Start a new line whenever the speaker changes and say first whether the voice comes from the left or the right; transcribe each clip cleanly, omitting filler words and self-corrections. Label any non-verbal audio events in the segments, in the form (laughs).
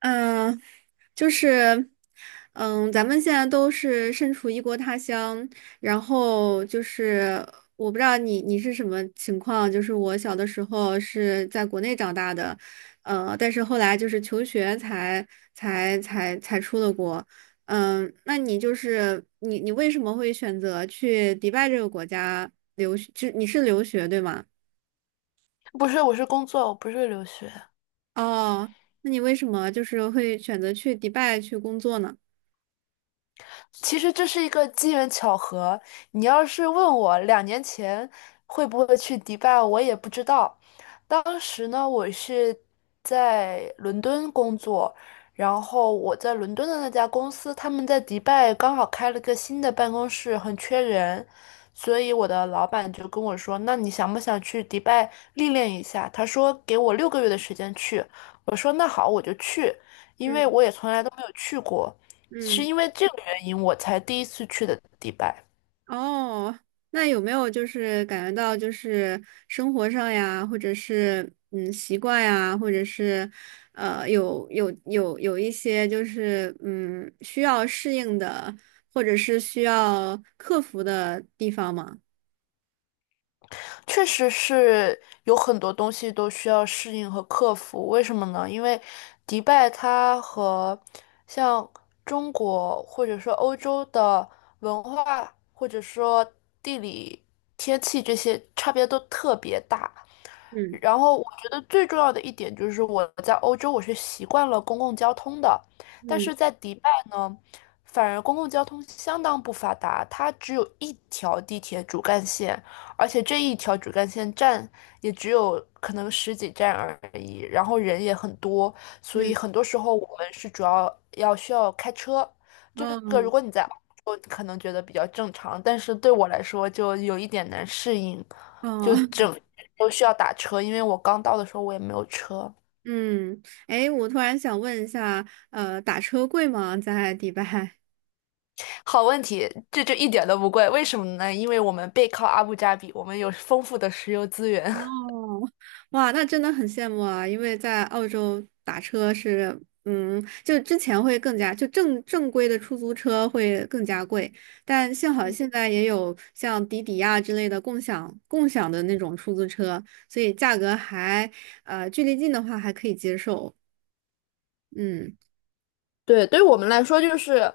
right: 嗯，就是，咱们现在都是身处异国他乡，然后就是我不知道你是什么情况。就是我小的时候是在国内长大的，但是后来就是求学才出了国。那你就是你为什么会选择去迪拜这个国家留学？就你是留学对吗？
left: 不是，我是工作，我不是留学。
right: 哦，那你为什么就是会选择去迪拜去工作呢？
left: 其实这是一个机缘巧合。你要是问我2年前会不会去迪拜，我也不知道。当时呢，我是在伦敦工作，然后我在伦敦的那家公司，他们在迪拜刚好开了个新的办公室，很缺人，所以我的老板就跟我说：“那你想不想去迪拜历练一下？”他说给我六个月的时间去，我说那好，我就去，因为
right: 嗯
left: 我也从来都没有去过。是
right: 嗯。
left: 因为这个原因，我才第一次去的迪拜，
right: 哦，那有没有就是感觉到就是生活上呀，或者是习惯呀，或者是有一些就是需要适应的，或者是需要克服的地方吗？
left: 确实是有很多东西都需要适应和克服。为什么呢？因为迪拜它和像中国或者说欧洲的文化或者说地理、天气这些差别都特别大，
right: 嗯
left: 然后我觉得最重要的一点就是我在欧洲我是习惯了公共交通的，但
right: 嗯
left: 是在迪拜呢，反而公共交通相当不发达，它只有一条地铁主干线，而且这一条主干线站也只有可能十几站而已，然后人也很多，所以
right: 嗯，
left: 很多时候我们是主要需要开车。这个如
right: 哦
left: 果你在欧洲可能觉得比较正常，但是对我来说就有一点难适应。
right: 哦
left: 就
right: (laughs)
left: 整都需要打车，因为我刚到的时候我也没有车。
right: 嗯，哎，我突然想问一下，打车贵吗？在迪拜？
left: 好问题，这就一点都不贵，为什么呢？因为我们背靠阿布扎比，我们有丰富的石油资源。
right: 哦，哇，那真的很羡慕啊！因为在澳洲打车是，就之前会更加，就正规的出租车会更加贵，但幸好现在也有像滴滴呀之类的共享的那种出租车，所以价格还，距离近的话还可以接受。嗯
left: 对，对于我们来说，就是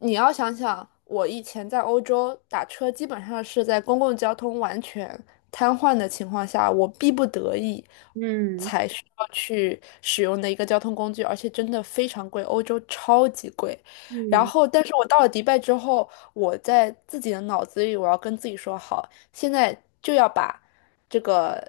left: 你要想想，我以前在欧洲打车，基本上是在公共交通完全瘫痪的情况下，我逼不得已
right: 嗯
left: 才需要去使用的一个交通工具，而且真的非常贵，欧洲超级贵。然
right: 嗯
left: 后，但是我到了迪拜之后，我在自己的脑子里，我要跟自己说，好，现在就要把这个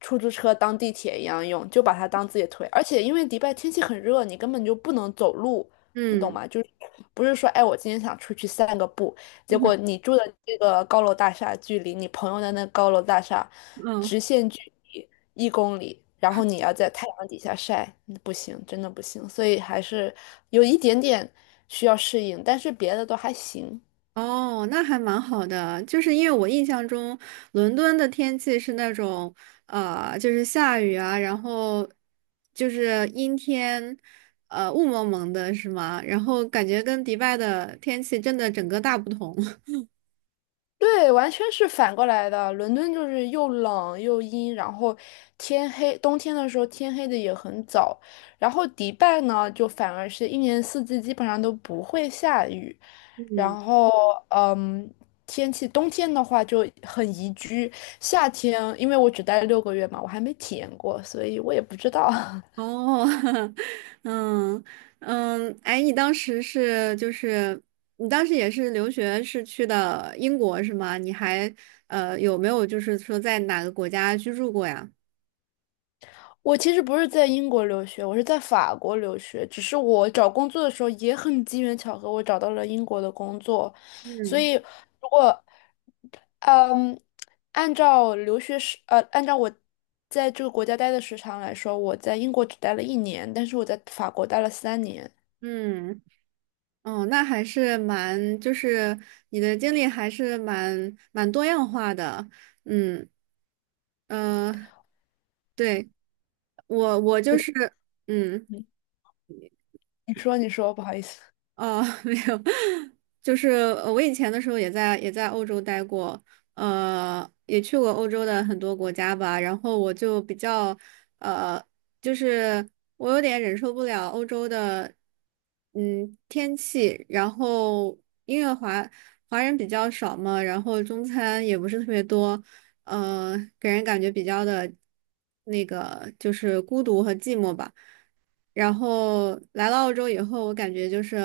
left: 出租车当地铁一样用，就把它当自己的腿。而且因为迪拜天气很热，你根本就不能走路，你懂
right: 嗯
left: 吗？就是不是说，哎，我今天想出去散个步，
right: 嗯，
left: 结果
right: (laughs)
left: 你住的这个高楼大厦距离你朋友的那高楼大厦
right: 嗯，
left: 直线距离1公里，然后你要在太阳底下晒，不行，真的不行。所以还是有一点点需要适应，但是别的都还行。
right: 哦，那还蛮好的，就是因为我印象中伦敦的天气是那种，就是下雨啊，然后就是阴天，雾蒙蒙的，是吗？然后感觉跟迪拜的天气真的整个大不同。(laughs)
left: 对，完全是反过来的。伦敦就是又冷又阴，然后天黑，冬天的时候天黑的也很早。然后迪拜呢，就反而是一年四季基本上都不会下雨。然
right: 嗯，
left: 后，嗯，天气冬天的话就很宜居，夏天因为我只待了六个月嘛，我还没体验过，所以我也不知道。(laughs)
right: 哦，(laughs) 嗯，哎，你当时也是留学是去的英国是吗？你还有没有就是说在哪个国家居住过呀？
left: 我其实不是在英国留学，我是在法国留学。只是我找工作的时候也很机缘巧合，我找到了英国的工作。所
right: 嗯。
left: 以，如果嗯，按照留学时呃，按照我在这个国家待的时长来说，我在英国只待了一年，但是我在法国待了3年。
right: 嗯，哦，那还是蛮，就是你的经历还是蛮多样化的。嗯，呃，对，我就是，
left: 我
right: 嗯。
left: 嗯你说，你说，不好意思。
right: 哦，(laughs) 没有，就是我以前的时候也在欧洲待过，也去过欧洲的很多国家吧。然后我就比较，呃，就是我有点忍受不了欧洲的，天气。然后因为华人比较少嘛，然后中餐也不是特别多，给人感觉比较的，那个就是孤独和寂寞吧。然后来了澳洲以后，我感觉就是，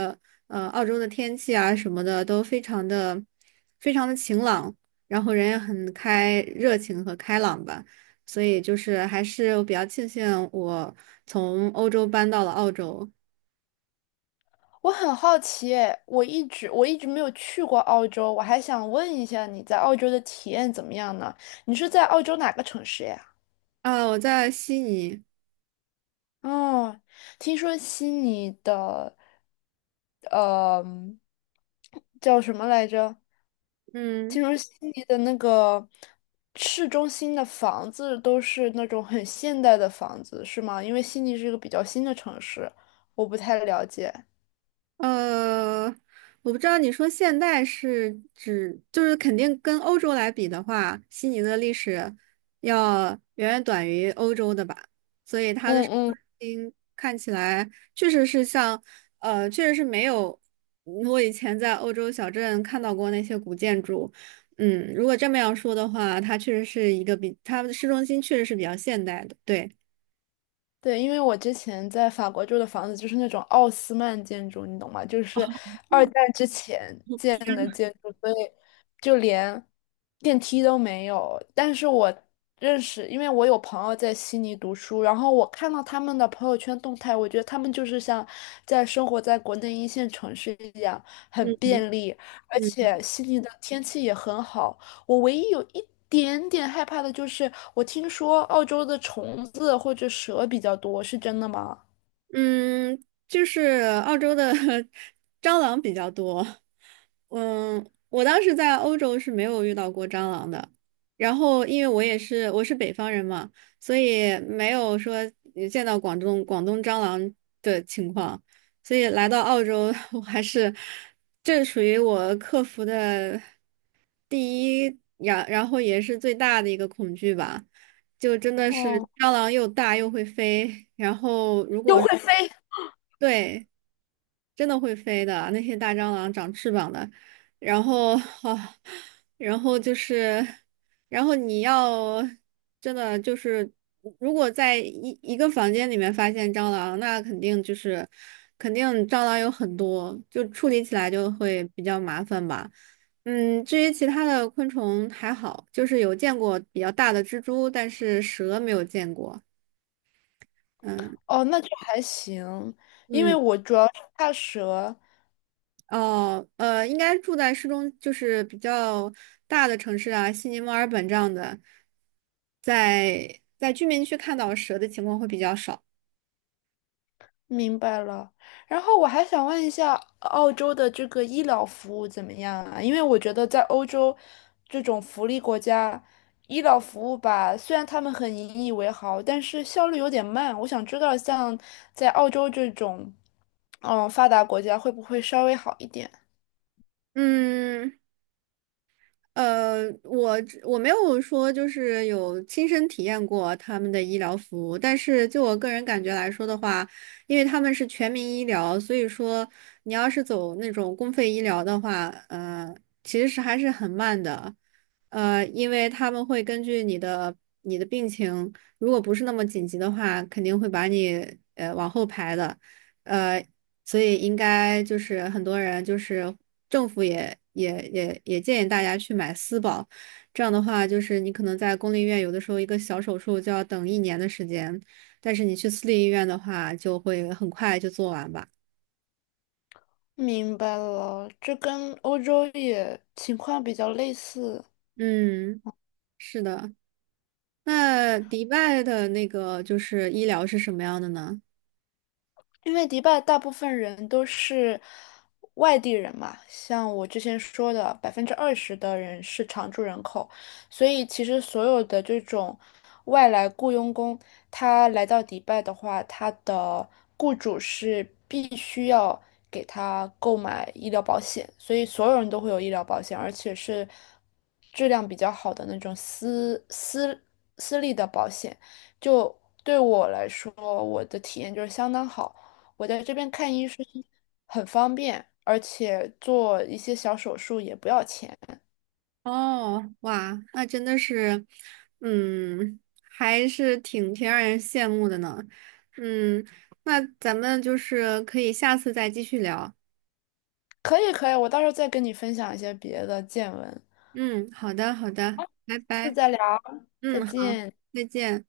right: 澳洲的天气啊什么的都非常的、非常的晴朗，然后人也很热情和开朗吧。所以就是还是我比较庆幸我从欧洲搬到了澳洲。
left: 我很好奇诶，我一直没有去过澳洲，我还想问一下你在澳洲的体验怎么样呢？你是在澳洲哪个城市呀？
right: 啊，我在悉尼。
left: 哦，听说悉尼的，呃，叫什么来着？听
right: 嗯。
left: 说悉尼的那个市中心的房子都是那种很现代的房子，是吗？因为悉尼是一个比较新的城市，我不太了解。
right: 呃，我不知道你说现代是指，就是肯定跟欧洲来比的话，悉尼的历史要远远短于欧洲的吧，所以它的
left: 嗯
right: 市
left: 嗯。
right: 中心看起来确实是像，确实是没有我以前在欧洲小镇看到过那些古建筑。嗯，如果这么样说的话，它确实是一个比它的市中心确实是比较现代的，对。
left: 对，因为我之前在法国住的房子就是那种奥斯曼建筑，你懂吗？就是二战之前建的建筑，所以就连电梯都没有。但是我认识，因为我有朋友在悉尼读书，然后我看到他们的朋友圈动态，我觉得他们就是像在生活在国内一线城市一样，
right: 嗯
left: 很便利，而
right: 嗯。
left: 且悉尼的天气也很好。我唯一有一点点害怕的就是，我听说澳洲的虫子或者蛇比较多，是真的吗？
right: 嗯，就是澳洲的 (laughs) 蟑螂比较多。我当时在欧洲是没有遇到过蟑螂的。然后，因为我是北方人嘛，所以没有说也见到广东蟑螂的情况。所以来到澳洲，(laughs) 我还是这属于我克服的第一，然后也是最大的一个恐惧吧。就真的是
left: 哦，
right: 蟑螂又大又会飞，然后如
left: 又
right: 果
left: 会飞？
right: 对，真的会飞的，那些大蟑螂长翅膀的，然后啊，然后就是，然后你要真的就是，如果在一个房间里面发现蟑螂，那肯定就是，肯定蟑螂有很多，就处理起来就会比较麻烦吧。至于其他的昆虫还好，就是有见过比较大的蜘蛛，但是蛇没有见过。嗯
left: 哦，那就还行，因为
right: 嗯。
left: 我主要是怕蛇，
right: 哦，应该住在就是比较大的城市啊，悉尼、墨尔本这样的，在居民区看到蛇的情况会比较少。
left: 明白了，然后我还想问一下，澳洲的这个医疗服务怎么样啊？因为我觉得在欧洲这种福利国家，医疗服务吧，虽然他们很引以为豪，但是效率有点慢。我想知道，像在澳洲这种，发达国家会不会稍微好一点？
right: 嗯，呃，我我没有说就是有亲身体验过他们的医疗服务，但是就我个人感觉来说的话，因为他们是全民医疗，所以说你要是走那种公费医疗的话，其实还是很慢的，因为他们会根据你的病情，如果不是那么紧急的话，肯定会把你往后排的。呃，所以应该就是很多人就是政府也建议大家去买私保，这样的话就是你可能在公立医院有的时候一个小手术就要等1年的时间，但是你去私立医院的话就会很快就做完吧。
left: 明白了，这跟欧洲也情况比较类似。
right: 嗯，是的。那迪拜的那个就是医疗是什么样的呢？
left: 因为迪拜大部分人都是外地人嘛，像我之前说的，20%的人是常住人口，所以其实所有的这种外来雇佣工，他来到迪拜的话，他的雇主是必须要给他购买医疗保险，所以所有人都会有医疗保险，而且是质量比较好的那种私立的保险。就对我来说，我的体验就是相当好。我在这边看医生很方便，而且做一些小手术也不要钱。
right: 哦，哇，那真的是，嗯，还是挺让人羡慕的呢。嗯，那咱们就是可以下次再继续聊。
left: 可以，可以，我到时候再跟你分享一些别的见闻。下
right: 嗯，好的，好的，拜
left: 次
right: 拜。
left: 再聊，再
right: 嗯，好，
left: 见。
right: 再见。